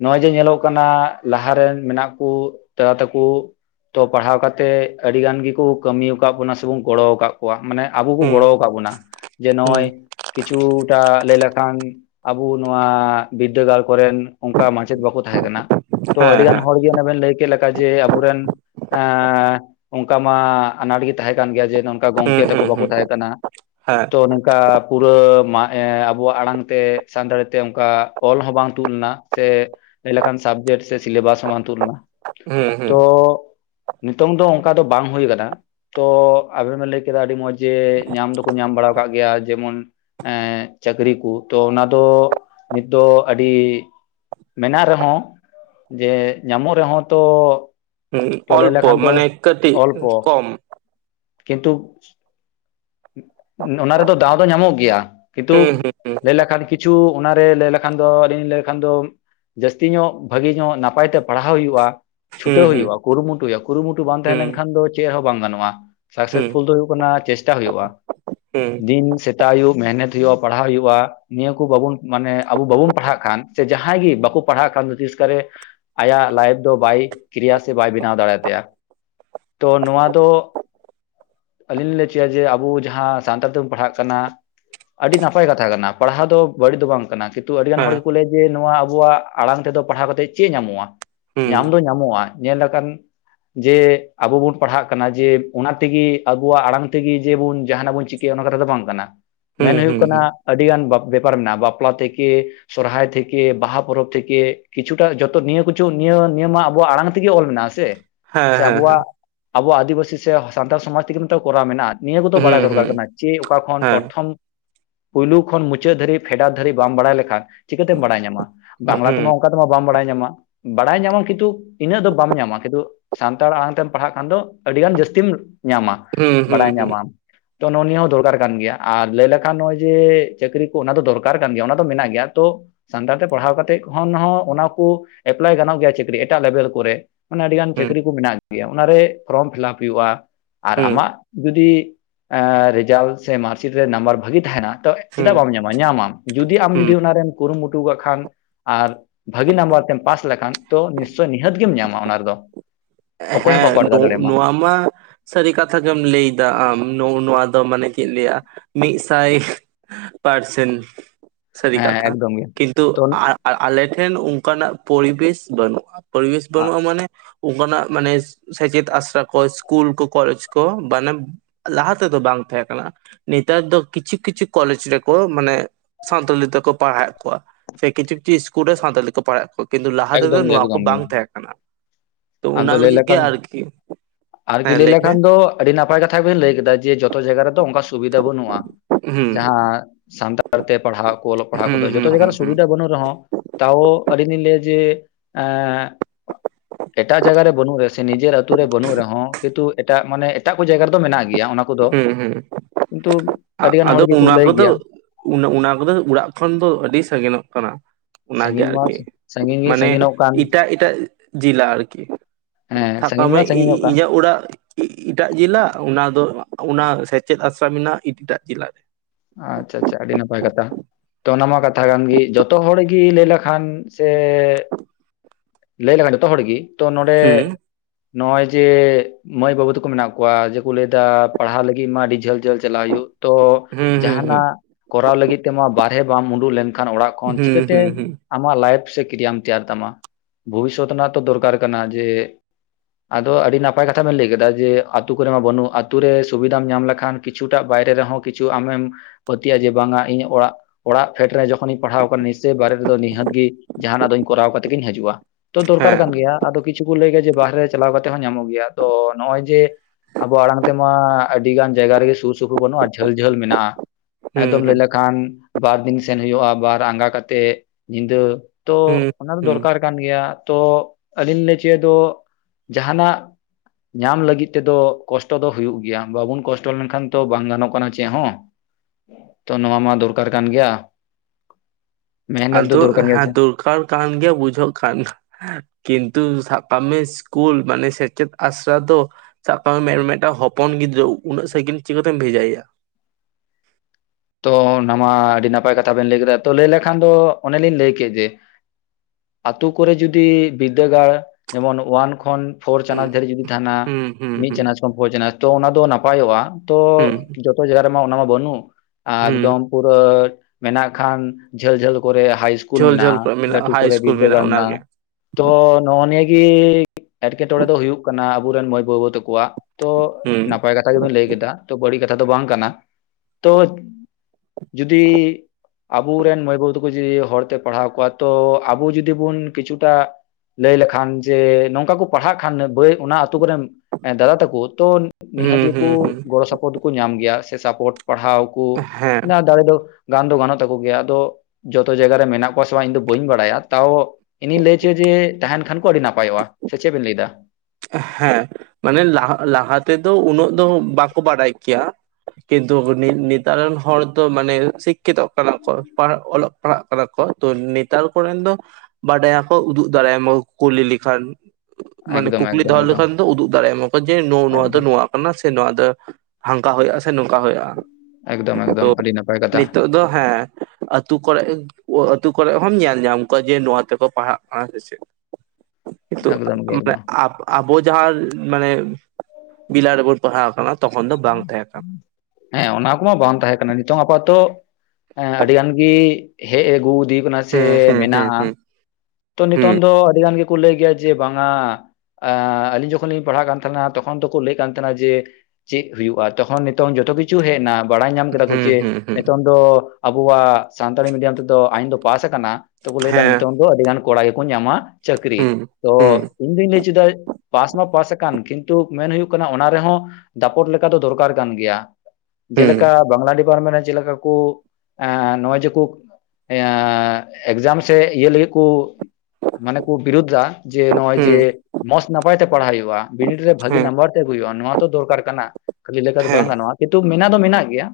ᱱᱚᱜᱼᱚᱭ ᱡᱮ ᱧᱮᱞᱚᱜ ᱠᱟᱱᱟ ᱞᱟᱦᱟ ᱨᱮᱱ ᱢᱮᱱᱟᱜ ᱠᱚ ᱫᱟᱫᱟ ᱛᱟᱠᱚ ᱛᱚ ᱯᱟᱲᱦᱟᱣ ᱠᱟᱛᱮᱫ ᱟᱹᱰᱤ ᱜᱟᱱ ᱜᱮ ᱠᱚ ᱠᱟᱹᱢᱤ ᱟᱠᱟᱫ ᱵᱚᱱᱟ ᱥᱮᱵᱚᱱ ᱜᱚᱲᱚ ᱟᱠᱟᱫ ᱠᱚᱣᱟᱜ ᱢᱟᱱᱮ ᱟᱵᱚ ᱠᱚ ᱦᱮᱸ ᱜᱚᱲᱚ ᱟᱠᱟᱫ ᱵᱚᱱᱟ ᱡᱮ ᱦᱮᱸ ᱱᱚᱜᱼᱚᱭ ᱦᱮᱸ ᱠᱤᱪᱷᱩ ᱴᱟᱜ ᱞᱟᱹᱭ ᱞᱮᱠᱷᱟᱱ ᱟᱵᱚ ᱱᱚᱣᱟ ᱵᱤᱨᱫᱟᱹᱜᱟᱲ ᱠᱚᱨᱮᱱ ᱚᱱᱠᱟ ᱢᱟᱪᱮᱫ ᱵᱟᱠᱚ ᱛᱟᱦᱮᱸ ᱠᱟᱱᱟ, ᱦᱮᱸ ᱛᱚ ᱟᱹᱰᱤ ᱜᱟᱱ ᱦᱚᱲ ᱦᱮᱸ ᱜᱮ ᱚᱱᱟ ᱵᱮᱱ ᱞᱟᱹᱭ ᱪᱮᱫ ᱞᱮᱠᱟ ᱡᱮ ᱟᱵᱚᱨᱮᱱ ᱚᱱᱠᱟ ᱢᱟ ᱟᱱᱟᱴ ᱜᱮ ᱛᱟᱦᱮᱸ ᱠᱟᱱ ᱜᱮᱭᱟ ᱡᱮ, ᱱᱚᱝᱠᱟ ᱱᱝᱠᱟ ᱜᱚᱢᱠᱮ ᱛᱟᱠᱚ ᱦᱮᱸ ᱵᱟᱠᱚ ᱛᱟᱦᱮᱸ ᱠᱟᱱᱟ, ᱛᱚ ᱱᱚᱝᱠᱟ ᱯᱩᱨᱟᱹ ᱢᱟ ᱮ ᱟᱵᱚᱣᱟᱜ ᱟᱲᱟᱝ ᱛᱮ ᱥᱟᱱᱛᱟᱲᱤ ᱛᱮ ᱚᱱᱠᱟ ᱚᱞ ᱦᱚᱸ ᱵᱟᱝ ᱛᱩᱫ ᱞᱮᱱᱟ ᱥᱮ ᱞᱟᱹᱭ ᱞᱮᱠᱟᱱ ᱥᱟᱵᱡᱮᱠᱴ ᱥᱮ ᱥᱤᱞᱮᱵᱟᱥ ᱦᱚᱸ ᱵᱟᱝ ᱛᱩᱫ ᱞᱮᱱᱟ ᱦᱮᱸ ᱦᱮᱸ ᱛᱚ ᱦᱮᱸ ᱱᱤᱛᱚᱝ ᱫᱚ ᱚᱱᱠᱟ ᱫᱚ ᱵᱟᱝ ᱦᱩᱭ ᱟᱠᱟᱱᱟ, ᱛᱚ ᱟᱵᱮᱱ ᱵᱮᱱ ᱞᱟᱹᱭ ᱠᱮᱫᱟ ᱟᱹᱰᱤ ᱢᱚᱸᱡᱽ ᱡᱮ ᱧᱟᱢ ᱫᱚᱠᱚ ᱧᱟᱢ ᱵᱟᱲᱟ ᱟᱠᱟᱜ ᱜᱮᱭᱟ ᱡᱮᱢᱚᱱ ᱮᱜ ᱪᱟᱹᱠᱨᱤ ᱠᱩ ᱛᱚ ᱚᱱᱟ ᱫᱚ ᱱᱤᱛ ᱫᱚ ᱟᱹᱰᱤ ᱢᱮᱱᱟᱜ ᱨᱮᱦᱚᱸ, ᱡᱮ ᱧᱟᱢᱚᱜ ᱨᱮᱦᱚᱸ ᱛᱚ ᱛᱚ ᱞᱟᱹᱭ ᱦᱩᱸᱚᱞᱯᱚ ᱞᱮᱠᱷᱟᱱ ᱫᱚ ᱢᱟᱱᱮ ᱠᱟᱹᱴᱤᱡ ᱚᱞᱯᱚ ᱠᱚᱢ ᱠᱤᱱᱛᱩ, ᱚᱱᱟ ᱨᱮᱫᱚ ᱫᱟᱣ ᱫᱚ ᱧᱟᱢᱚᱜ ᱜᱮᱭᱟ ᱾ ᱠᱤᱱᱛᱩ ᱦᱩᱸ ᱦᱩᱸ ᱞᱟᱹᱭ ᱞᱮᱠᱷᱟᱱ ᱠᱤᱪᱷᱩ ᱚᱱᱟᱨᱮ ᱞᱟᱹᱭ ᱞᱮᱠᱷᱟᱱ ᱫᱚ, ᱟᱹᱞᱤᱧ ᱞᱤᱧ ᱞᱟᱹᱭ ᱞᱮᱠᱷᱟᱱ ᱫᱚᱼᱼ ᱡᱟᱹᱥᱛᱤ ᱧᱚᱜ, ᱵᱷᱟᱹᱜᱤ ᱧᱚᱜ ᱱᱟᱯᱟᱭ ᱛᱮ ᱯᱟᱲᱦᱟᱣ ᱦᱩᱭᱩᱜᱼᱟ ᱾ ᱦᱩᱸ ᱪᱷᱩᱴᱟᱹᱣ ᱦᱩᱸ ᱦᱩᱭᱩᱜᱼᱟ, ᱠᱩᱨᱩᱢᱩᱴᱩ ᱦᱩᱭᱩᱜᱼᱟ ᱠᱩᱨᱩᱢᱩᱴᱩ ᱵᱟᱝ ᱛᱟᱦᱮᱸ ᱦᱩᱸ ᱞᱮᱱᱠᱷᱟᱱ ᱫᱚ ᱪᱮᱫ ᱦᱚᱸ ᱵᱟᱝ ᱜᱟᱱᱚᱜᱼᱟ ᱾ ᱦᱩᱸ ᱥᱟᱠᱥᱮᱥᱯᱷᱩᱞ ᱫᱚ ᱦᱩᱭᱩᱜ ᱠᱟᱱᱟ ᱪᱮᱥᱴᱟ ᱦᱩᱭᱩᱜᱼᱟ ᱦᱩᱸ ᱾ ᱫᱤᱱ ᱥᱮᱛᱟᱜ ᱦᱩᱭᱩᱜ ᱢᱮᱦᱱᱚᱛ ᱦᱩᱭᱩᱜᱼᱟ ᱯᱟᱲᱦᱟᱣ ᱦᱩᱭᱩᱜᱼᱟ ᱾ ᱱᱤᱭᱟᱹ ᱠᱚ ᱵᱟᱵᱚᱱ ᱢᱟᱱᱮ ᱟᱵᱚ ᱵᱟᱵᱚᱱ ᱯᱟᱲᱦᱟᱜ ᱠᱷᱟᱱ, ᱥᱮ ᱡᱟᱦᱟᱸᱭ ᱜᱮ ᱵᱟᱠᱚ ᱯᱟᱲᱦᱟᱜ ᱠᱟᱱ ᱛᱤᱥᱠᱟᱨᱮᱼᱼ ᱟᱭᱟᱜ ᱞᱟᱭᱤᱯᱷ ᱫᱚ ᱵᱟᱭ ᱠᱨᱤᱭᱟ ᱥᱮ ᱵᱟᱭ ᱵᱮᱱᱟᱣ ᱫᱟᱲᱮᱭᱟ ᱛᱟᱭᱟ ᱾ ᱛᱚ ᱱᱚᱣᱟ ᱫᱚ ᱟᱹᱞᱤᱧ ᱞᱤᱼᱼ ᱪᱮᱭᱟᱜ ᱡᱮ ᱟᱵᱚ ᱡᱟᱦᱟᱸ ᱥᱟᱱᱛᱟᱲ ᱛᱮᱵᱚᱱ ᱯᱟᱲᱦᱟᱜ ᱠᱟᱱᱟ ᱾ ᱟᱹᱰᱤ ᱱᱟᱯᱟᱭ ᱠᱟᱛᱷᱟ ᱠᱟᱱᱟ, ᱯᱟᱲᱦᱟᱣ ᱫᱚ ᱵᱟᱹᱲᱤᱡ ᱫᱚ ᱵᱟᱝ ᱠᱟᱱᱟ ᱾ ᱛᱚ ᱟᱹᱰᱤ ᱜᱟᱱ ᱦᱚᱲ ᱦᱮᱸ ᱜᱮᱠᱚ ᱞᱟᱹᱭᱟ ᱡᱮ ᱱᱚᱣᱟ ᱟᱵᱚᱣᱟᱜ ᱟᱲᱟᱝ ᱛᱮᱫᱚ ᱯᱟᱲᱦᱟᱣ ᱠᱟᱛᱮᱫ ᱪᱮᱫ ᱧᱟᱢᱚᱜᱼᱟ ᱦᱩᱸ ᱧᱟᱢ ᱫᱚ ᱧᱟᱢᱚᱜᱼᱟ ᱾ ᱧᱮᱞ ᱟᱠᱟᱱ, ᱡᱮ ᱟᱵᱚ ᱵᱚᱱ ᱯᱟᱲᱦᱟᱜ ᱠᱟᱱᱟ ᱡᱮ ᱚᱱᱟ ᱛᱮᱜᱮ ᱟᱵᱚᱣᱟᱜ ᱟᱲᱟᱝᱼᱼ ᱛᱮᱜᱮ ᱡᱮᱵᱚᱱ ᱡᱟᱦᱟ ᱱᱟᱜ ᱵᱚᱱ ᱪᱤᱠᱟᱹᱭᱟ ᱚᱱᱟ ᱠᱟᱛᱷᱟ ᱫᱚ ᱵᱟᱝ ᱠᱟᱱᱟ ᱾ ᱦᱩᱸ ᱢᱮᱱ ᱦᱩᱭᱩᱜ ᱦᱩᱸ ᱦᱩᱸ ᱠᱟᱱᱟᱼᱼ ᱟᱹᱰᱤ ᱜᱟᱱ ᱵᱮᱯᱟᱨ ᱢᱮᱱᱟᱜᱼᱟ ᱵᱟᱯᱞᱟ ᱛᱷᱮᱠᱮᱼᱼ ᱥᱚᱨᱦᱟᱭ ᱛᱷᱮᱠᱮ, ᱵᱟᱦᱟ ᱯᱚᱨᱽ ᱛᱷᱮᱠᱮ, ᱠᱤᱪᱷᱩᱴᱟ ᱡᱚᱛᱚ ᱱᱤᱭᱟᱹ ᱠᱤᱪᱷᱩ ᱱᱤᱭᱟᱹ ᱱᱤᱭᱟᱹ ᱢᱟ ᱟᱵᱚᱣᱟᱜ ᱟᱲᱟᱝᱼᱼ ᱛᱮᱜᱮ ᱚᱞ ᱢᱮᱱᱟᱜᱼᱟ ᱥᱮ, ᱦᱮᱸ ᱥᱮ ᱦᱮᱸ ᱦᱮᱸ ᱟᱵᱚᱣᱟᱜ, ᱟᱵᱚᱣᱟᱜ ᱟᱹᱫᱤᱵᱟᱹᱥᱤ ᱥᱮ ᱥᱟᱱᱛᱟᱲ ᱥᱚᱢᱟᱡᱽ ᱛᱮᱜᱮ ᱠᱚᱨᱟᱣ ᱢᱮᱱᱟᱜᱼᱟ ᱾ ᱱᱤᱭᱟᱹ ᱠᱚᱫᱚ ᱵᱟᱲᱟᱭ ᱦᱩᱸ ᱫᱚᱨᱠᱟᱨ ᱦᱩᱸ ᱠᱟᱱᱟ, ᱪᱮ ᱚᱠᱟ ᱠᱷᱚᱱ ᱦᱮᱸ ᱯᱚᱛᱷᱚᱢᱼᱼ ᱯᱩᱭᱞᱳ ᱠᱷᱚᱱ ᱢᱩᱪᱟᱹᱫ ᱫᱷᱟᱹᱨᱤᱡ ᱯᱷᱮᱰᱟᱛ ᱫᱷᱟᱹᱨᱤᱡ ᱵᱟᱢ ᱵᱟᱲᱟᱭ ᱞᱮᱠᱷᱟᱱ ᱪᱤᱠᱟᱹᱛᱮᱢ ᱵᱟᱲᱟᱭ ᱧᱟᱢᱟ ᱾ ᱵᱟᱝᱞᱟ ᱛᱮᱢᱟᱼᱼ ᱦᱩᱸ ᱵᱟᱢ ᱵᱟᱲᱟᱭ ᱧᱟᱢᱟ, ᱵᱟᱲᱟᱭ ᱧᱟᱢᱟ ᱠᱤᱱᱛᱩ ᱤᱱᱟᱹᱜ ᱫᱚ ᱵᱟᱢ ᱧᱟᱢᱟ ᱾ ᱠᱤᱱᱛᱩᱼᱼ ᱥᱟᱱᱛᱟᱲ ᱟᱲᱟᱝ ᱛᱮᱢ ᱯᱟᱲᱦᱟᱜ ᱠᱷᱟᱱ ᱫᱚ ᱟᱹᱰᱤ ᱜᱟᱱ ᱡᱟᱹᱥᱛᱤᱢ ᱧᱟᱢᱟ ᱦᱩᱸ ᱦᱩᱸ ᱵᱟᱲᱟᱭ ᱦᱩᱸ ᱧᱟᱢᱟᱢ ᱾ ᱛᱚ ᱱᱚᱜᱼᱚ ᱱᱤᱭᱟᱹ ᱦᱚᱸ ᱫᱚᱨᱠᱟᱨ ᱠᱟᱱ ᱜᱮᱭᱟ, ᱟᱨ ᱞᱟᱹᱭ ᱞᱮᱠᱷᱟᱱ ᱱᱚᱜᱼᱚᱭ ᱡᱮ ᱪᱟᱹᱠᱨᱤ ᱠᱚ ᱚᱱᱟ ᱫᱚ ᱫᱚᱨᱠᱟᱨ ᱠᱟᱱ ᱜᱮᱭᱟ ᱚᱱᱟ ᱫᱚ ᱢᱮᱱᱟᱜ ᱜᱮᱭᱟ ᱛᱚ ᱾ ᱥᱟᱱᱛᱟᱲ ᱛᱮ ᱯᱟᱲᱦᱟᱣ ᱠᱟᱛᱮᱫ ᱠᱷᱚᱱ ᱦᱚᱸ ᱚᱱᱟ ᱠᱚ ᱮᱯᱞᱟᱭ ᱜᱟᱱᱚᱜ ᱜᱮᱭᱟ ᱪᱟᱹᱠᱨᱤ ᱮᱴᱟᱜ ᱞᱮᱵᱮᱞ ᱠᱚᱨᱮ ᱾ ᱢᱟᱱᱮ ᱟᱹᱰᱤ ᱜᱟᱱ ᱦᱩᱸ ᱪᱟᱹᱠᱨᱤ ᱠᱚ ᱢᱮᱱᱟᱜ ᱜᱮᱭᱟ ᱚᱱᱟᱨᱮ ᱯᱷᱨᱚᱢ ᱯᱷᱤᱞᱟᱯ ᱦᱩᱭᱩᱜᱼᱟ, ᱟᱨ ᱦᱩᱸ ᱟᱢᱟᱜᱼᱼ ᱡᱩᱫᱤ ᱨᱮᱡᱟᱞ ᱥᱮ ᱢᱟᱨᱠᱥᱤᱴ ᱨᱮ ᱱᱟᱢᱵᱟᱨ ᱵᱷᱟᱹᱜᱤ ᱛᱟᱦᱮᱱᱟ ᱾ ᱛᱚ ᱦᱩᱸ ᱪᱮᱫᱟᱜ ᱵᱟᱢ ᱧᱟᱢᱟ ᱧᱟᱢᱟᱢ ᱡᱩᱫᱤ ᱟᱢ ᱦᱩᱸ ᱡᱩᱫᱤ ᱚᱱᱟ ᱨᱮᱢᱼᱼ ᱠᱩᱨᱩᱢᱩᱴᱩ ᱠᱟᱜ ᱠᱷᱟᱱ, ᱟᱨ ᱵᱷᱟᱹᱜᱤ ᱱᱟᱢᱵᱟᱨ ᱛᱮᱢ ᱯᱟᱥ ᱞᱮᱠᱷᱟᱱᱼᱼ ᱛᱚ ᱱᱤᱥᱪᱳᱭ ᱱᱤᱦᱟᱹᱛ ᱜᱮᱢ ᱧᱟᱢᱟ ᱚᱱᱟ ᱨᱮᱫᱚ ᱾ ᱦᱮᱸ ᱫᱩᱜ ᱱᱚᱣᱟ ᱢᱟᱼᱼ ᱥᱟᱹᱨᱤ ᱠᱟᱛᱷᱟ ᱜᱮᱢ ᱞᱟᱹᱭᱫᱟ ᱟᱢ ᱱᱚ ᱱᱚᱣᱟ ᱫᱚ ᱢᱟᱱᱮ ᱪᱮᱫ ᱤᱧ ᱞᱟᱹᱭᱟ ᱢᱤᱫ ᱥᱟᱭᱼᱼ ᱯᱟᱨᱥᱮᱱ ᱥᱟᱹᱨᱤ ᱦᱮᱸ ᱠᱟᱛᱷᱟ ᱮᱠᱫᱚᱢ ᱜᱮ ᱾ ᱠᱤᱱᱛᱩ ᱛᱚ ᱟᱨᱼᱼ ᱟᱨ ᱟᱞᱮᱴᱷᱮᱱ ᱚᱱᱠᱟᱱᱟᱜ ᱯᱚᱨᱤᱵᱮᱥ ᱵᱟᱹᱱᱩᱜᱼᱟ, ᱯᱚᱨᱤᱵᱮᱥ ᱵᱟᱹᱱᱩᱜᱼᱟ ᱢᱟᱱᱮ ᱚᱱᱠᱟ ᱱᱟᱜᱼᱼ ᱢᱟᱱᱮ ᱥᱮᱪᱮᱫ ᱟᱥᱲᱟ ᱠᱚ ᱥᱤᱥᱠᱩᱞ ᱠᱚ ᱠᱚᱞᱮᱡᱽ ᱠᱚ ᱵᱟᱱᱮᱵᱼᱼ ᱞᱟᱦᱟ ᱛᱮᱫᱚ ᱵᱟᱝ ᱛᱟᱦᱮᱸ ᱠᱟᱱᱟ ᱱᱮᱛᱟᱨ ᱫᱚ ᱠᱤᱪᱷᱩ ᱠᱤᱪᱷᱩ ᱠᱚᱞᱮᱡᱽ ᱨᱮᱠᱚ ᱢᱟᱱᱮ ᱥᱟᱱᱛᱟᱞᱤ ᱛᱮᱠᱚ ᱯᱟᱲᱦᱟᱣᱮᱫ ᱠᱚᱣᱟ ᱥᱮ ᱠᱤᱪᱷᱩ ᱠᱤᱪᱷᱩ ᱥᱤᱥᱠᱩᱞ ᱨᱮ ᱥᱟᱱᱛᱟᱞᱤ ᱛᱮ ᱠᱚ ᱯᱟᱲᱦᱟᱣᱮᱫ ᱠᱚᱣᱟ ᱾ ᱠᱤᱱᱛᱩ ᱞᱟᱦᱟ ᱛᱮᱫᱚ ᱮᱠᱫᱚᱢ ᱜᱮ ᱱᱚᱣᱟ ᱠᱚ ᱮᱠᱫᱚᱢ ᱜᱮ ᱵᱟᱝ ᱛᱟᱦᱮᱸ ᱠᱟᱱᱟ, ᱛᱚ ᱚᱱᱟ ᱟᱫᱚ ᱞᱟᱹᱭ ᱞᱟᱹᱜᱤᱫ ᱜᱮ ᱞᱮᱠᱷᱟᱱ ᱟᱨᱠᱤ [unintelligible] ᱟᱨᱠᱤ ᱦᱮᱸ ᱞᱟᱹᱭ ᱢᱮ ᱞᱮᱠᱷᱟᱱ ᱫᱚ ᱟᱹᱰᱤ ᱱᱟᱯᱟᱭ ᱠᱟᱛᱷᱟ ᱵᱮᱤᱱ ᱞᱟᱹᱭ ᱠᱮᱫᱟ ᱡᱮ ᱡᱚᱛᱚ ᱡᱟᱭᱜᱟ ᱨᱮᱫᱚ ᱚᱱᱠᱟ ᱥᱩᱵᱤᱫᱷᱟ ᱵᱟᱹᱱᱩᱜᱼᱟ ᱾ ᱦᱩᱸ ᱡᱟᱦᱟᱸ ᱥᱟᱱᱛᱟᱲ ᱥᱟᱢᱛᱟᱲ ᱯᱟᱲᱦᱟᱜ ᱚᱞᱚᱜ ᱯᱟᱲᱦᱟᱜ ᱦᱩᱸ ᱠᱚᱫᱚ ᱡᱚᱛᱚ ᱦᱩᱸ ᱡᱟᱭᱟᱨ ᱦᱩᱸ ᱨᱮ ᱦᱩᱸ ᱥᱩᱵᱤᱫᱷᱟ ᱵᱟᱹᱱᱩᱜ ᱨᱮᱦᱚᱸᱛᱟᱣ ᱟᱹᱞᱤᱧᱤᱧ ᱞᱟᱹᱭ ᱡᱮ ᱮᱸ ᱮᱴᱟᱜ ᱡᱟᱜᱟ ᱨᱮ ᱵᱟᱹᱱᱩᱜ ᱨᱮᱥᱮ ᱱᱤᱡᱮᱨ ᱟᱛᱳ ᱨᱮ ᱵᱟᱹᱱᱩᱜ ᱨᱮᱦᱚᱸ ᱠᱤᱱᱛᱩ ᱮᱴᱟᱜ ᱢᱟᱱᱮ ᱮᱴᱟᱜ ᱠᱚ ᱡᱟᱭᱜᱟ ᱨᱮᱫᱚ ᱢᱮᱱᱟᱜ ᱜᱮᱭᱟ, ᱚᱱᱟ ᱠᱚᱫᱚ ᱦᱩᱸ ᱦᱩᱸ ᱠᱤᱱᱛᱩ ᱟᱹᱰᱤ ᱜᱟᱱ ᱦᱚᱲ ᱟᱫᱚ ᱜᱮᱠᱚ ᱚᱱᱟ ᱞᱟᱹᱭ ᱠᱚᱫᱚ ᱜᱮᱭᱟ ᱾ ᱚᱱᱟ ᱠᱚᱫᱚ ᱚᱲᱟᱜ ᱠᱷᱚᱱ ᱫᱚ ᱟᱹᱰᱤ ᱥᱟᱜᱤᱱᱚᱜ ᱠᱟᱱᱟ᱾ ᱚᱱᱟᱜᱮ ᱥᱟᱺᱜᱤᱧ ᱢᱟ ᱟᱨᱠᱤ ᱥᱟᱺᱜᱤᱧ ᱜᱮ ᱢᱟᱱᱮ ᱥᱟᱺᱜᱤᱧᱚᱜ ᱠᱟᱱ ᱮᱴᱟᱜ ᱮᱴᱟᱜ ᱡᱮᱤᱞᱟ ᱟᱨᱠᱤ ᱾ ᱦᱮᱸ ᱥᱟᱵ ᱠᱟᱜ ᱥᱟᱺᱜᱤᱧ ᱢᱮ ᱢᱟ ᱥᱟᱺᱜᱤᱧᱚᱜ ᱠᱟᱱ ᱤᱧᱟᱹᱜ ᱚᱲᱟᱜ ᱮᱴᱟᱜ ᱡᱮᱞᱟ ᱚᱱᱟ ᱫᱚ ᱚᱱᱟ ᱥᱮᱪᱮᱫ ᱟᱥᱲᱟ ᱢᱮᱱᱟᱜᱼᱟ ᱮᱴᱟᱜ ᱡᱮᱞᱟ ᱨᱮ᱾ ᱟᱪᱪᱷᱟ ᱟᱪᱪᱷᱟ ᱟᱹᱰᱤ ᱱᱟᱯᱟᱭ ᱠᱟᱛᱷᱟ ᱾ ᱛᱚ ᱚᱱᱟ ᱢᱟ ᱠᱟᱛᱷᱟ ᱠᱟᱱ ᱜᱮ ᱡᱚᱛᱚ ᱦᱚᱲ ᱜᱮ ᱞᱟᱹᱭ ᱞᱮᱠᱷᱟᱱ ᱥᱮ ᱞᱟᱹᱭ ᱞᱮᱠᱷᱟᱱ ᱡᱚᱛᱚ ᱦᱚᱲᱜᱮ ᱛᱚ ᱱᱚᱰᱮ ᱦᱩᱸ ᱱᱚᱜᱼᱚᱭ ᱡᱮ ᱢᱟᱹᱭ ᱵᱟᱹᱵᱩ ᱛᱟᱠᱚ ᱢᱮᱱᱟᱜ ᱠᱚᱣᱟ ᱡᱮᱠᱚ ᱞᱟᱹᱭ ᱮᱫᱟ ᱯᱟᱲᱦᱟᱜ ᱞᱟᱹᱜᱤᱫ ᱢᱟ ᱟᱹᱰᱤ ᱡᱷᱟᱹᱞ ᱡᱷᱟᱹᱞ ᱪᱟᱞᱟᱜ ᱦᱳᱭᱳᱜ ᱛᱚ ᱦᱩᱸ ᱦᱩᱸ ᱡᱟᱦᱟ ᱦᱩᱸ ᱱᱟᱜ ᱠᱚᱨᱟᱣ ᱞᱟᱹᱜᱤᱫ ᱛᱮᱢᱟ ᱵᱟᱦᱨᱮ ᱵᱟᱢ ᱩᱰᱩᱠ ᱞᱮᱱᱠᱷᱟᱱ ᱚᱲᱟᱜ ᱠᱷᱚᱱ ᱦᱩᱸ ᱪᱤᱠᱟᱹᱛᱮ ᱦᱩᱸ ᱦᱩᱸ ᱟᱢᱟᱜ ᱞᱟᱭᱤᱯᱷ ᱥᱮ ᱠᱨᱤᱭᱟᱢ ᱛᱮᱭᱟᱨ ᱛᱟᱢᱟ ᱵᱷᱚᱵᱤᱥᱚᱛ ᱨᱮᱱᱟᱜ ᱛᱚ ᱫᱚᱨᱠᱟᱨ ᱠᱟᱱᱟ ᱡᱮ ᱟᱫᱚ ᱟᱹᱰᱤ ᱱᱟᱯᱟᱭ ᱠᱟᱛᱷᱟ ᱵᱮᱱ ᱞᱟᱹᱭ ᱠᱮᱫᱟ ᱡᱮ ᱟᱛᱳ ᱠᱚᱨᱮ ᱢᱟ ᱵᱟᱹᱱᱩᱜ ᱟᱛᱳ ᱨᱮ ᱥᱩᱵᱤᱫᱷᱟᱢ ᱧᱟᱢ ᱞᱮᱠᱷᱟᱱ ᱠᱤᱪᱷᱩᱴᱟ ᱵᱟᱭᱨᱮ ᱨᱮᱦᱚᱸ ᱠᱪᱩ ᱟᱢᱮᱢ ᱯᱟᱹᱛᱭᱟᱹᱜᱼᱟ ᱡᱮ ᱵᱟᱝᱟ ᱤᱧᱟᱹᱜ ᱚᱲᱟᱜ ᱚᱲᱟᱜ ᱯᱷᱮᱰ ᱨᱮ ᱡᱚᱠᱷᱚᱱᱤᱧ ᱯᱟᱲᱦᱟᱣ ᱟᱠᱟᱱᱟ ᱱᱤᱥᱪᱚᱭ ᱵᱟᱨᱮ ᱨᱮᱫᱚ ᱱᱤᱦᱟᱹᱛ ᱜᱮ ᱡᱟᱦᱟᱱᱟᱜ ᱫᱚᱧ ᱠᱚᱨᱟᱣ ᱠᱟᱛᱮᱫ ᱜᱤᱧ ᱦᱮᱡᱩᱜ-ᱟ ᱾ ᱛᱚ ᱫᱚᱨᱠᱟᱨ ᱦᱮᱸ ᱠᱟᱱ ᱜᱮᱭᱟ ᱟᱫᱚ ᱠᱤᱪᱷᱩ ᱠᱚ ᱞᱟᱹᱭ ᱜᱮᱭᱟ ᱡᱮ ᱵᱟᱦᱨᱮ ᱪᱟᱞᱟᱣ ᱠᱟᱛᱮᱜ ᱦᱚᱸ ᱧᱟᱢᱚᱜ ᱜᱮᱭᱟ, ᱛᱚ ᱱᱚᱜᱼᱚᱭ ᱡᱮ ᱟᱵᱚ ᱟᱲᱟᱝ ᱛᱮᱢᱟ ᱟᱹᱰᱤ ᱜᱟᱱ ᱡᱟᱭᱜᱟ ᱨᱮᱜᱮ ᱥᱩᱨ ᱥᱩᱯᱩᱨ ᱵᱟᱹᱱᱩᱜᱼᱟ ᱡᱷᱟᱹᱞ ᱡᱷᱟᱹᱞ ᱢᱮᱱᱟᱜᱼᱟ ᱾ ᱦᱩᱸ ᱮᱠᱫᱚᱢ ᱞᱟᱹᱭ ᱦᱩᱸ ᱞᱮᱠᱷᱟᱱ ᱵᱟᱨ ᱫᱤᱱ ᱥᱮᱱ ᱦᱩᱭᱩᱜᱼᱟ ᱵᱟᱨ ᱟᱸᱜᱟ ᱠᱟᱛᱮᱫ ᱧᱤᱫᱟᱹ ᱛᱚ ᱦᱩᱸ ᱚᱱᱟ ᱫᱚ ᱦᱩᱸ ᱫᱚᱨᱠᱟᱨ ᱠᱟᱱ ᱜᱮᱭᱟ ᱛᱚ ᱟᱹᱞᱤᱧ ᱞᱟᱹᱭ ᱦᱚᱪᱚᱭ ᱫᱚ ᱡᱟᱦᱟᱱᱟᱜ ᱧᱟᱢ ᱞᱟᱹᱜᱤᱫ ᱛᱮᱫᱚ ᱠᱚᱥᱴᱚ ᱫᱚ ᱦᱩᱭᱩᱜ ᱜᱮᱭᱟ ᱵᱟᱵᱚᱱ ᱠᱚᱥᱴᱚ ᱞᱮᱱᱠᱷᱟᱱ ᱛᱚ ᱵᱟᱝ ᱜᱟᱱᱚᱜ ᱠᱟᱱᱟ ᱪᱮᱫ ᱦᱚᱸ ᱛᱚ ᱱᱚᱣᱟ ᱢᱟ ᱫᱚᱨᱠᱟᱨ ᱠᱟᱱ ᱜᱮᱭᱟ ᱢᱮᱦᱱᱚᱛ ᱫᱚ ᱫᱚᱨᱠᱟᱨ ᱜᱮᱭᱟ ᱥᱮ ᱾ ᱫᱚᱠᱟᱨ ᱠᱟᱱ ᱜᱮᱭᱟ ᱵᱩᱡᱷᱟᱹᱜ ᱠᱟᱱ, ᱠᱤᱱᱛᱩ ᱥᱟᱵ ᱠᱟᱜ ᱢᱮ ᱤᱥᱠᱩᱞ ᱢᱟᱱᱮ ᱥᱮᱪᱮᱫ ᱟᱥᱲᱟ ᱫᱚ ᱥᱟᱵ ᱠᱟᱜ ᱢᱮ ᱢᱤᱫᱴᱟᱝ ᱦᱚᱯᱚᱱ ᱜᱤᱫᱽᱨᱟᱹ ᱩᱱᱟᱹᱜ ᱥᱟᱜᱤᱱ ᱪᱤᱠᱟᱹᱛᱮᱢ ᱵᱷᱮᱡᱟᱭᱮᱭᱟ ᱾ ᱛᱚ ᱚᱱᱟ ᱢᱟ ᱟᱹᱰᱤ ᱱᱟᱯᱟᱭ ᱠᱟᱛᱷᱟ ᱵᱤᱱ ᱞᱟᱹᱭ ᱠᱮᱫᱟ ᱛᱚ ᱞᱟᱹᱭ ᱞᱮᱠᱷᱟᱱ ᱫᱚ ᱚᱱᱮ ᱞᱤᱧ ᱞᱟᱹᱭ ᱠᱮᱫ ᱡᱮ ᱟᱹᱛᱩ ᱠᱚᱨᱮ ᱡᱩᱚᱫᱤ ᱵᱽᱫᱟᱹᱜᱟᱲ ᱡᱮᱢᱚᱱ ᱳᱣᱟᱱ ᱠᱷᱚᱱ ᱯᱷᱳᱨ ᱦᱩᱸ ᱪᱟᱱᱟᱪ ᱫᱷᱟᱹᱨᱤᱡ ᱡᱩᱫᱤ ᱛᱟᱦᱮᱱᱟ ᱦᱩᱸ ᱦᱩᱸ ᱾ ᱢᱤᱫ ᱦᱩᱸ ᱪᱟᱱᱟᱪ ᱠᱷᱚᱱ ᱯᱷᱳᱨ ᱪᱟᱱᱟᱪ ᱛᱚ ᱚᱱᱟᱫᱚ ᱱᱟᱯᱟᱭᱚᱜᱼᱟ ᱛᱚ ᱦᱩᱸ ᱡᱚᱛᱚ ᱡᱟᱭᱜᱟ ᱨᱮᱢᱟ ᱚᱱᱟᱢᱟ ᱵᱟᱹᱱᱩᱜ ᱾ ᱦᱩᱸ [unintelligible] ᱯᱩᱨᱟᱹ ᱢᱮᱱᱟᱜ ᱠᱷᱟᱱ ᱡᱷᱟᱹᱞ ᱡᱷᱟᱹᱞ ᱠᱚᱨᱮ ᱦᱟᱭ ᱤᱥᱠᱩᱞ ᱡᱷᱟᱹᱞ ᱡᱷᱟᱹᱞ ᱢᱮᱱᱟᱜᱼᱟ ᱠᱚᱨᱮ ᱞᱟᱹᱴᱩ ᱦᱟᱭ ᱠᱚᱨᱮ ᱤᱥᱠᱩᱞ ᱵᱤᱫᱽᱫᱟᱹᱜᱟᱲ ᱢᱮᱱᱟᱜᱼᱟ ᱚᱱᱟᱜᱮ ᱾ ᱛᱚ ᱱᱚᱜᱼᱚ ᱱᱤᱭᱟᱹ ᱜᱮᱤ ᱮᱴᱠᱮᱴᱚᱲᱮ ᱫᱚ ᱦᱩᱭᱩᱜ ᱠᱟᱱᱟ ᱟᱵᱚᱨᱮᱱ ᱢᱟᱹᱭ ᱵᱟᱹᱵᱩ ᱛᱟᱠᱚᱣᱟᱜ ᱾ ᱛᱚ ᱦᱩᱸ ᱱᱟᱯᱟᱭ ᱠᱟᱛᱷᱟ ᱜᱮᱵᱮᱱ ᱞᱟᱹᱭ ᱠᱮᱫᱟ ᱛᱚ ᱵᱟᱹᱲᱤᱡ ᱠᱟᱛᱷᱟ ᱫᱚ ᱵᱟᱝ ᱠᱟᱱᱟ, ᱛᱚ ᱡᱩᱫᱤ ᱟᱵᱚᱨᱮᱱ ᱢᱟᱹᱭ ᱵᱟᱹᱵᱩ ᱛᱟᱠᱚ ᱡᱩᱫᱤ ᱦᱚᱲᱛᱮ ᱯᱟᱲᱦᱟᱣ ᱠᱚᱣᱟ ᱛᱚ ᱟᱵᱚ ᱡᱩᱫᱤ ᱵᱚᱱ ᱠᱤᱪᱷᱩᱴᱟ ᱞᱟᱹᱭ ᱞᱮᱠᱷᱟᱱ ᱡᱮ ᱱᱚᱝᱠᱟ ᱠᱚ ᱯᱟᱲᱦᱟᱜ ᱠᱷᱟᱱ ᱚᱱᱟ ᱟᱹᱛᱩ ᱠᱚᱨᱮᱱ ᱫᱟᱫᱟ ᱛᱟᱠᱚ ᱛᱚ ᱱᱤᱦᱟᱹᱛ ᱦᱩᱸ ᱦᱩᱸ ᱜᱮᱠᱚ ᱦᱩᱸ ᱜᱚᱲᱚ ᱥᱚᱯᱚᱦᱚᱫ ᱫᱚᱠᱚ ᱧᱟᱢ ᱜᱮᱭᱟ ᱥᱮ ᱥᱟᱯᱳᱚᱴ ᱯᱟᱲᱦᱟᱣ ᱠᱚ, ᱦᱮᱸ ᱚᱱᱟ ᱫᱟᱲᱮ ᱫᱚ ᱜᱟᱱ ᱫᱚ ᱜᱟᱱᱚᱜ ᱛᱟᱠᱚ ᱜᱮᱭᱟ, ᱟᱫᱚ ᱡᱚᱛᱚ ᱡᱟᱭᱜᱟ ᱨᱮ ᱢᱮᱱᱟᱜ ᱠᱚᱣᱟ ᱥᱮ ᱵᱟᱝ ᱤᱧ ᱫᱚ ᱵᱟᱹᱧ ᱵᱟᱲᱟᱭᱟ, ᱛᱟᱣ ᱤᱧᱤᱧ ᱞᱟᱹᱭ ᱚᱪᱚᱭᱟ ᱡᱮ ᱛᱟᱦᱮᱱ ᱠᱷᱟᱱ ᱠᱚ ᱟᱹᱰᱤ ᱱᱟᱯᱟᱭᱚᱜᱼᱟ ᱥᱮ ᱪᱮᱫ ᱵᱮᱱ ᱞᱟᱹᱭ ᱫᱟ ᱦᱮᱸ ᱢᱟᱱᱮ ᱞᱟᱦᱟ ᱞᱟᱦᱟ ᱛᱮᱫᱚ ᱩᱱᱟᱹᱜ ᱫᱚ ᱵᱟᱠᱚ ᱵᱟᱰᱟᱭ ᱠᱮᱭᱟ ᱠᱤᱱᱛᱩ ᱱᱮᱛᱟᱨᱮᱱ ᱦᱚᱲ ᱫᱚ ᱢᱟᱱᱮ ᱥᱤᱠᱠᱷᱤᱛᱚᱜ ᱠᱟᱱᱟ ᱠᱚ ᱯᱟᱲᱦᱟᱜ ᱚᱞᱚᱜ ᱯᱟᱲᱦᱟᱜ ᱠᱟᱱᱟ ᱠᱚ ᱛᱚ ᱱᱮᱛᱟᱨ ᱠᱚᱨᱮᱱ ᱫᱚᱼᱼ ᱵᱟᱰᱟᱭᱟ ᱠᱚ ᱩᱫᱩᱜ ᱫᱟᱲᱮᱭ ᱟᱢᱟ ᱠᱚ ᱠᱩᱞᱤ ᱞᱮᱠᱷᱟᱱ ᱢᱟᱱᱮᱼᱼ ᱮᱠᱫᱚᱢ ᱠᱩᱠᱞᱤ ᱮᱠᱫᱚᱢ ᱫᱚᱦᱚ ᱮᱠᱫᱚᱢ ᱞᱮᱠᱷᱟᱱ ᱫᱚ ᱩᱫᱩᱜ ᱫᱟᱲᱮᱭᱟ ᱢᱟᱠᱚ ᱡᱮ ᱱᱚᱣᱟ ᱫᱚ ᱮᱠᱫᱚᱢ ᱱᱚᱣᱟ ᱠᱟᱱᱟ ᱥᱮ ᱱᱚᱣᱟ ᱫᱚ ᱦᱟᱝᱠᱟ ᱦᱩᱭᱩᱜᱼᱟ ᱥᱮ ᱱᱚᱝᱠᱟ ᱦᱩᱭᱩᱜᱼᱟ ᱮᱠᱫᱚᱢ ᱛᱚ ᱮᱠᱫᱚᱢ ᱟᱹᱰᱤ ᱱᱟᱯᱟᱭ ᱠᱟᱛᱷᱟ ᱱᱤᱛᱚᱜ ᱫᱚ ᱦᱮᱸ ᱟᱹᱛᱩ ᱠᱚᱨᱮᱜ ᱟᱹᱛᱩ ᱠᱚᱨᱮᱜ ᱦᱚᱢ ᱧᱮᱞ ᱧᱟᱢ ᱠᱚᱣᱟ ᱡᱮ ᱱᱚᱣᱟ ᱛᱮᱠᱚ ᱯᱟᱲᱦᱟᱜ ᱠᱟᱱᱟ ᱥᱮ ᱪᱮᱫ ᱮᱠᱫᱚᱢ ᱜᱮ ᱮᱠᱫᱚᱢ [unintelligible] ᱟᱵᱚ ᱟᱵᱚ ᱡᱟᱦᱟᱸ ᱢᱟᱱᱮ ᱵᱮᱞᱟ ᱨᱮᱵᱚᱱ ᱯᱟᱲᱦᱟᱣ ᱟᱠᱟᱱᱟ ᱦᱮᱸ ᱚᱱᱟ ᱠᱚᱢᱟ ᱵᱟᱝ ᱛᱟᱦᱮᱸ ᱠᱟᱱᱟ ᱱᱤᱛᱚᱝ ᱟᱯᱟᱛᱚ ᱦᱮᱸ ᱟᱹᱰᱤ ᱜᱟᱱ ᱜᱤ ᱦᱮᱜ ᱟᱜᱩ ᱫᱤᱯᱼᱼ [unintelligible] ᱥᱮ ᱦᱩᱸ ᱦᱩᱸ ᱦᱩᱸ ᱢᱮᱱᱟᱜᱼᱟ ᱛᱚ ᱦᱩᱸ ᱱᱤᱛᱚᱝ ᱫᱚ ᱟᱹᱰᱤ ᱜᱟᱱ ᱜᱮ ᱞᱟᱹᱭ ᱜᱮᱭᱟ ᱡᱮ ᱵᱟᱝᱟ ᱟᱹᱞᱤᱧ ᱡᱚᱠᱷᱚᱱ ᱞᱤᱧ ᱯᱟᱲᱦᱟᱜ ᱠᱟᱱ ᱛᱟᱦᱮᱱᱟ ᱛᱚᱠᱷᱚᱱ ᱫᱚᱠᱚ ᱞᱟᱹᱭᱮᱫ ᱠᱟᱱ ᱛᱟᱦᱮᱱᱟ ᱡᱮ, ᱪᱮᱫ ᱦᱩᱭᱩᱜᱼᱟ ᱛᱚᱠᱷᱚᱱ ᱱᱤᱛᱚᱝ ᱡᱚᱛᱚ ᱠᱤᱪᱷᱩ ᱦᱮᱡ ᱮᱱᱟ ᱵᱟᱲᱟᱭ ᱧᱟᱢ ᱠᱮᱫᱟ ᱠᱚ ᱡᱮ ᱦᱩᱸ ᱦᱩᱸ ᱦᱩᱸ ᱦᱩᱸ ᱱᱤᱛᱚᱝ ᱫᱚ ᱟᱵᱚᱣᱟᱜ ᱥᱟᱱᱛᱟᱲᱤ ᱢᱤᱰᱤᱭᱟᱢ ᱛᱮᱫᱚ ᱟᱭᱤᱱ ᱫᱚ ᱯᱟᱥ ᱟᱠᱟᱱᱟ ᱛᱚᱠᱚ ᱞᱟᱹᱭ ᱮᱫᱟ ᱱᱤᱛᱚᱝ ᱦᱮᱸ ᱛᱚ ᱟᱹᱰᱤ ᱜᱟᱱ ᱠᱚᱲᱟ ᱜᱮᱠᱚ ᱧᱟᱢᱟ ᱪᱟᱹᱠᱨᱤ ᱛᱚᱼᱼ ᱤᱧ ᱫᱩᱧ ᱞᱟᱹᱭ ᱦᱚᱪᱚᱭ ᱫᱟ ᱯᱟᱥ ᱢᱟ ᱯᱟᱥ ᱟᱠᱟᱱ ᱠᱤᱱᱛᱩ ᱢᱮᱱ ᱦᱩᱭᱩᱜ ᱠᱟᱱᱟ ᱚᱱᱟ ᱨᱮᱦᱚᱸᱼᱼ ᱫᱟᱯᱚᱴ ᱞᱮᱠᱟ ᱫᱚ ᱫᱚᱨᱠᱟᱨ ᱠᱟᱱ ᱜᱮᱭᱟ ᱡᱮᱞᱮᱠᱟᱼᱼ ᱵᱟᱝᱞᱟ ᱰᱤᱯᱟᱨᱢᱮᱱᱴ ᱨᱮ ᱪᱮᱫ ᱞᱮᱠᱟ ᱠᱚ ᱮᱸ ᱱᱚᱜᱼᱚᱭ ᱡᱮᱠᱚ ᱮ ᱮᱠᱡᱟᱢ ᱥᱮ ᱤᱭᱟᱹ ᱞᱟᱹᱜᱤᱫ ᱠᱚ ᱢᱟᱱᱮ ᱠᱚ ᱵᱤᱨᱩᱫᱟ ᱡᱮ ᱦᱩᱸ ᱦᱩᱸ ᱱᱚᱜᱼᱚᱭ ᱡᱮ ᱦᱩᱸ ᱢᱚᱸᱡᱽ ᱱᱟᱯᱟᱭ ᱛᱮ ᱯᱟᱲᱦᱟᱣ ᱦᱩᱭᱩᱜᱼᱟ ᱵᱤᱱᱤᱰ ᱨᱮ ᱦᱩᱸ ᱵᱷᱟᱹᱜᱤ ᱦᱮᱸ ᱱᱟᱢᱵᱟᱨ ᱛᱮ ᱟᱹᱜᱩᱭ ᱦᱩᱭᱩᱜᱼᱟ ᱱᱚᱣᱟ ᱛᱚ ᱫᱚᱨᱠᱟᱨ ᱠᱟᱱᱟ ᱠᱷᱟᱹᱞᱤ ᱞᱮᱠᱟ ᱫᱚ ᱦᱮᱸ ᱵᱟᱝ ᱜᱟᱱᱚᱜᱼᱟ ᱠᱤᱱᱛᱩ ᱢᱮᱱᱟᱜ ᱫᱚ ᱢᱮᱱᱟᱜ ᱜᱮᱭᱟ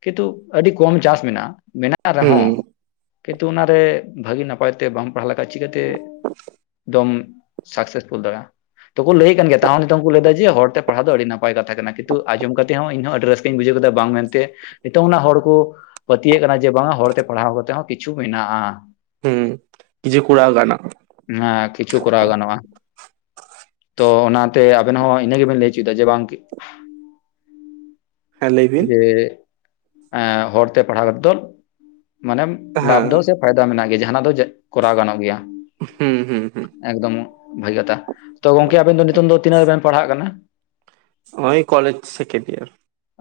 ᱠᱤᱱᱛᱩ ᱟᱹᱰᱤ ᱠᱚᱢ ᱪᱟᱥ ᱢᱮᱱᱟᱜᱼᱟ ᱢᱮᱱᱟᱜ ᱨᱮ ᱦᱚᱸ ᱦᱩᱸ ᱠᱤᱱᱛᱩ ᱚᱱᱟ ᱨᱮ ᱵᱷᱟᱹᱜᱤ ᱱᱟᱯᱟᱭ ᱛᱮ ᱵᱟᱝ ᱛᱟᱦᱟᱞᱮ ᱠᱷᱟᱡ ᱪᱤᱠᱟᱹ ᱛᱮ ᱫᱚᱢᱼᱼ ᱥᱟᱠᱥᱮᱥᱯᱷᱩᱞ ᱫᱟᱲᱟ ᱛᱩᱵᱩ ᱞᱟᱹᱭ ᱮᱫ ᱠᱟᱱ ᱜᱮᱭᱟ ᱛᱟᱣ ᱦᱚᱸ ᱱᱤᱛᱚᱝ ᱠᱚ ᱞᱟᱹᱭᱫᱟ ᱡᱮ ᱦᱚᱲᱛᱮ ᱯᱟᱲᱦᱟᱣ ᱫᱚ ᱟᱹᱰᱤ ᱱᱟᱯᱟᱭ ᱱᱟᱯᱟᱭ ᱠᱟᱛᱷᱟ ᱠᱟᱱᱟ ᱠᱤᱱᱛᱩ ᱟᱸᱡᱚᱢ ᱠᱟᱛᱮ ᱦᱚᱸ ᱤᱧᱦᱚᱸ ᱟᱹᱰᱤ ᱨᱟᱹᱥᱠᱟᱹᱧ ᱵᱩᱡᱷᱟᱹᱣ ᱠᱮᱫᱟ ᱵᱟᱝ ᱢᱮᱱᱛᱮ ᱱᱤᱛᱚᱝ ᱨᱮᱱᱟᱜ ᱦᱚᱲ ᱠᱚ ᱯᱟᱹᱛᱭᱟᱹᱜ ᱠᱟᱱᱟ ᱡᱮ ᱵᱟᱝᱟ ᱦᱚᱲᱛᱮ ᱯᱟᱲᱦᱟᱣ ᱠᱟᱛᱮᱜ ᱦᱚᱸ ᱠᱤᱪᱷᱩ ᱢᱮᱱᱟᱜᱼᱟ ᱦᱩᱸ ᱠᱤᱪᱷᱩ ᱠᱚᱲᱟ [unintelligible] ᱦᱟᱸ ᱠᱤᱪᱷᱩ ᱠᱚᱨᱟᱣ ᱜᱟᱱᱚᱜᱼᱟ ᱛᱚ ᱚᱱᱟ ᱛᱮ ᱟᱵᱮᱱ ᱦᱚᱸ ᱤᱱᱟᱹ ᱜᱮ ᱵᱮᱱ ᱞᱟᱹᱭ ᱚᱪᱚᱭ ᱮᱫᱟ ᱡᱮ ᱵᱟᱝ ᱦᱮᱸ ᱞᱟᱹᱭ ᱵᱤᱱ ᱡᱮ ᱦᱮᱸ ᱦᱚᱲ ᱛᱮ ᱯᱟᱲᱦᱟᱣᱛᱮᱫ ᱫᱚ ᱢᱟᱱᱮᱢ ᱞᱟᱵᱷ ᱦᱮᱸ ᱫᱚ ᱥᱮ ᱯᱷᱟᱭᱫᱟ ᱢᱮᱱᱟᱜ ᱜᱮᱭᱟ ᱡᱟᱦᱟᱸᱱᱟᱜ ᱫᱚ ᱪᱮᱫ ᱠᱚᱨᱟᱣ ᱜᱟᱱᱚᱜ ᱜᱮᱭᱟ ᱦᱩᱸ ᱦᱩᱸ ᱦᱩᱸ ᱮᱠᱫᱚᱢ ᱵᱷᱟᱹᱜᱤ ᱠᱟᱛᱷᱟ ᱛᱚ ᱜᱚᱢᱠᱮ ᱟᱵᱮᱱ ᱫᱚ ᱱᱤᱛᱚᱝ ᱫᱚ ᱛᱤᱱᱟᱹᱜ ᱨᱮᱵᱮᱱ ᱯᱟᱲᱦᱟᱜ ᱠᱟᱱᱟ? ᱦᱚᱸᱼᱚᱭ ᱠᱚᱞᱮᱡᱽ ᱥᱮᱠᱮᱱᱰ ᱤᱭᱟᱨ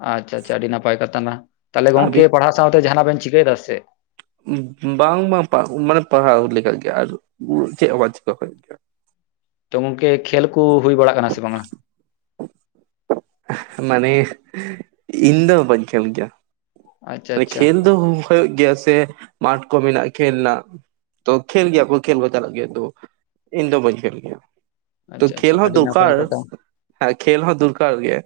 ᱟᱪᱪᱷᱟ ᱟᱪᱪᱷᱟ ᱟᱹᱰᱤ ᱱᱟᱯᱟᱭ ᱠᱟᱛᱷᱟ ᱠᱟᱱᱟ ᱛᱟᱦᱚᱞᱮ ᱜᱚᱝᱠᱮ ᱟᱹᱵᱤᱱ ᱯᱟᱲᱦᱟᱣ ᱥᱟᱶ ᱛᱮ ᱡᱟᱦᱟᱱᱟᱜ ᱵᱮᱱ ᱪᱤᱠᱟᱹᱭ ᱮᱫᱟ ᱥᱮ? ᱵᱟᱝ ᱵᱟᱝ ᱩᱱᱟᱹ ᱯᱟᱲᱦᱟᱣ ᱞᱮᱠᱟ ᱜᱮ ᱟᱨ ᱪᱮᱫ ᱦᱚᱸ ᱪᱤᱠᱟᱹ ᱦᱩᱭᱩᱜ ᱜᱮᱭᱟ ᱛᱚ ᱜᱚᱝᱠᱮ ᱠᱷᱮᱞ ᱠᱚ ᱦᱩᱭ ᱵᱟᱲᱟᱜ ᱠᱟᱱᱟ ᱥᱮ ᱵᱟᱝᱟ? ᱢᱟᱱᱮ ᱤᱧ ᱫᱚ ᱵᱟᱹᱧ ᱠᱷᱮᱞ ᱠᱮᱜᱼᱟ ᱟᱪᱪᱷᱟ ᱢᱟᱱᱮ ᱟᱪᱪᱷᱟ ᱠᱷᱮᱞ ᱫᱚ ᱦᱩᱭᱩᱜ ᱜᱮᱭᱟ ᱥᱮ ᱢᱟᱴᱷ ᱠᱚ ᱢᱮᱱᱟᱜᱼᱟ ᱠᱷᱮᱞ ᱨᱮᱱᱟᱜ ᱛᱚ ᱠᱷᱮᱞ ᱜᱮᱭᱟ ᱠᱚ ᱠᱷᱮᱞ ᱠᱚ ᱪᱟᱞᱟᱜ ᱜᱮᱭᱟ ᱛᱚ ᱤᱧ ᱫᱚ ᱵᱟᱹᱧ ᱠᱷᱮᱞ ᱜᱮᱭᱟ ᱛᱚ ᱟᱪᱪᱷᱟ ᱠᱷᱮᱞ ᱟᱪᱪᱷᱟ ᱦᱚᱸ ᱟᱹᱰᱤ ᱱᱟᱯᱟᱭ ᱫᱚᱨᱠᱟᱨ ᱠᱟᱛᱷᱟ ᱦᱮᱸ ᱠᱷᱮᱞ ᱦᱚᱸ ᱫᱚᱨᱠᱟᱨ ᱜᱮ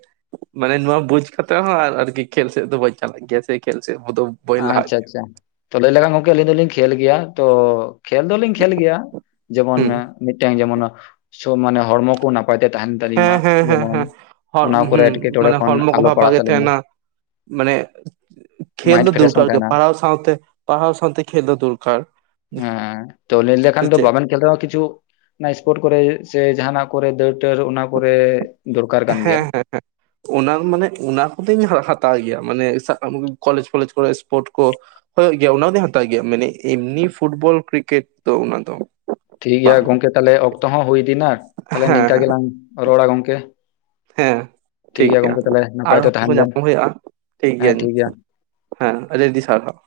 ᱢᱟᱱᱮ ᱱᱚᱣᱟ ᱵᱩᱡᱽ ᱠᱟᱛᱮ ᱦᱚᱸ ᱟᱨᱠᱤ ᱠᱷᱮᱞ ᱥᱮᱫ ᱫᱚ ᱵᱟᱹᱧ ᱪᱟᱞᱟᱜ ᱜᱮᱭᱟ [unintelligible] ᱠᱷᱮᱞ ᱥᱮ ᱦᱚᱸ ᱫᱚᱼᱼ ᱟᱻᱪᱪᱷᱟ ᱟᱪᱪᱷᱟ, ᱛᱚ, ᱞᱟᱹᱭ ᱞᱮᱠᱷᱟᱡ ᱜᱚᱢᱠᱮ, ᱟᱹᱞᱤᱧ ᱫᱚᱞᱤᱧ ᱠᱷᱮᱞ ᱜᱮᱭᱟ, ᱛᱚ, ᱠᱷᱮᱞ ᱫᱚᱞᱤᱧ ᱠᱷᱹᱮᱞ ᱜᱮᱭᱟ, ᱜᱮᱭᱟ ᱡᱮᱢᱚᱱ ᱦᱩᱸ ᱢᱤᱫᱴᱮᱱ, ᱡᱮᱢᱚᱱ ᱥᱚᱦ ᱢᱟᱱᱮ, ᱦᱚᱲᱢᱚ ᱠᱚ, ᱱᱟᱯᱟᱭ [unintelligible] ᱛᱟᱦᱮᱸᱱ ᱛᱟᱹᱞᱤᱧ ᱦᱮᱸ ᱢᱟ, ᱦᱮᱸ ᱦᱮᱸ ᱡᱮᱢᱚᱱ ᱦᱮᱸ ᱦᱚᱲ ᱚᱱᱟ ᱠᱚᱨᱮ, ᱦᱩᱸ ᱮᱸᱴᱠᱮᱴᱚᱬᱮ ᱢᱟᱱᱮ ᱠᱷᱚᱱ, ᱦᱚᱲᱢᱚ ᱠᱚ ᱟᱞᱚ ᱵᱷᱟ ᱯᱟᱲᱟᱜ ᱵᱷᱟᱜᱮ ᱛᱟᱹᱞᱤᱧ ᱢᱟ ᱛᱟᱦᱮᱱᱟ ᱢᱟᱱᱮ, ᱠᱷᱮᱞ ᱢᱟᱭᱤᱱᱰ ᱫᱚ ᱯᱷᱨᱮᱥ ᱦᱚᱸ ᱫᱚᱨᱠᱟᱨ ᱜᱮ, ᱛᱟᱦᱮᱱᱟ ᱯᱟᱲᱦᱟᱣ ᱥᱟᱶᱛᱮ, ᱯᱟᱲᱦᱟᱣ ᱥᱟᱶᱛᱮ ᱠᱷᱮᱞ ᱫᱚ, ᱫᱚᱨᱠᱟᱨ ᱦᱮᱸᱻ, ᱛᱚ, ᱞᱟᱹᱭ ᱞᱮᱠᱷᱟᱱ ᱥᱮ ᱫᱚ, ᱪᱮᱫ ᱵᱟᱵᱮᱱ ᱠᱷᱮᱞ ᱛᱮᱦᱚᱸᱠᱤᱪᱷᱩ, ᱤᱥᱯᱳᱨᱴ ᱠᱚᱨᱮ, ᱥᱮ, ᱡᱟᱦᱟᱸᱱᱟᱜ ᱠᱚᱨᱮ, ᱫᱟᱹᱲ ᱴᱟᱹᱨ, ᱚᱱᱟ ᱠᱚᱨᱮ ᱫᱚᱨᱠᱟᱨ ᱠᱟᱱ ᱜᱮᱭᱟ ᱦᱮᱸᱻ ᱦᱮᱸᱻ ᱦᱮᱸ ᱾ ᱚᱱᱟ ᱢᱟᱱᱮ, ᱚᱱᱟ ᱠᱚᱫᱚᱧ, ᱦᱟᱛᱟᱣ ᱜᱮᱭᱟ, ᱢᱟᱱᱮ, [unintelligible] ᱠᱚᱞᱮᱡᱽ ᱯᱷᱞᱮᱡᱽ ᱠᱚᱨᱮ, ᱤᱥᱯᱳᱨᱴ ᱠᱚ ᱦᱳᱭᱳᱜ ᱜᱮᱭᱟ, ᱚᱱᱟ ᱫᱚᱧ ᱦᱟᱛᱟᱣ ᱜᱮᱭᱟ, ᱢᱟᱱᱮ, ᱮᱢᱱᱤ ᱯᱷᱩᱴᱵᱚᱞ ᱠᱨᱤᱠᱮᱴ ᱫᱚ, ᱚᱱᱟ ᱫᱚ ᱴᱷᱤᱠ ᱜᱮᱭᱟ ᱵᱟᱝ ᱜᱚᱝᱠᱮ, ᱛᱟᱦᱞᱮ ᱚᱠᱛᱚ ᱦᱚᱸ, ᱦᱩᱭ ᱤᱫᱤ ᱮᱱᱟ, ᱛᱟᱦᱞᱮ, ᱦᱮᱸ ᱱᱤᱝᱠᱟ ᱜᱮᱞᱟᱝ, ᱨᱚᱲᱟ ᱜᱚᱝᱠᱮ ᱾ ᱦᱮᱸᱼ, ᱴᱷᱤᱠ ᱜᱮᱭᱟ, ᱟᱨ ᱦᱚᱸ ᱛᱟᱦᱮᱱ ᱵᱚ ᱵᱮᱱ ᱧᱟᱯᱟᱢ ᱦᱩᱭᱩᱜᱼᱟ, ᱴᱷᱤᱠ ᱜᱮᱭᱟ ᱾ ᱦᱮᱸᱼ, ᱟᱹᱰᱤ ᱟᱹᱰᱤ, ᱥᱟᱨᱦᱟᱣ ᱾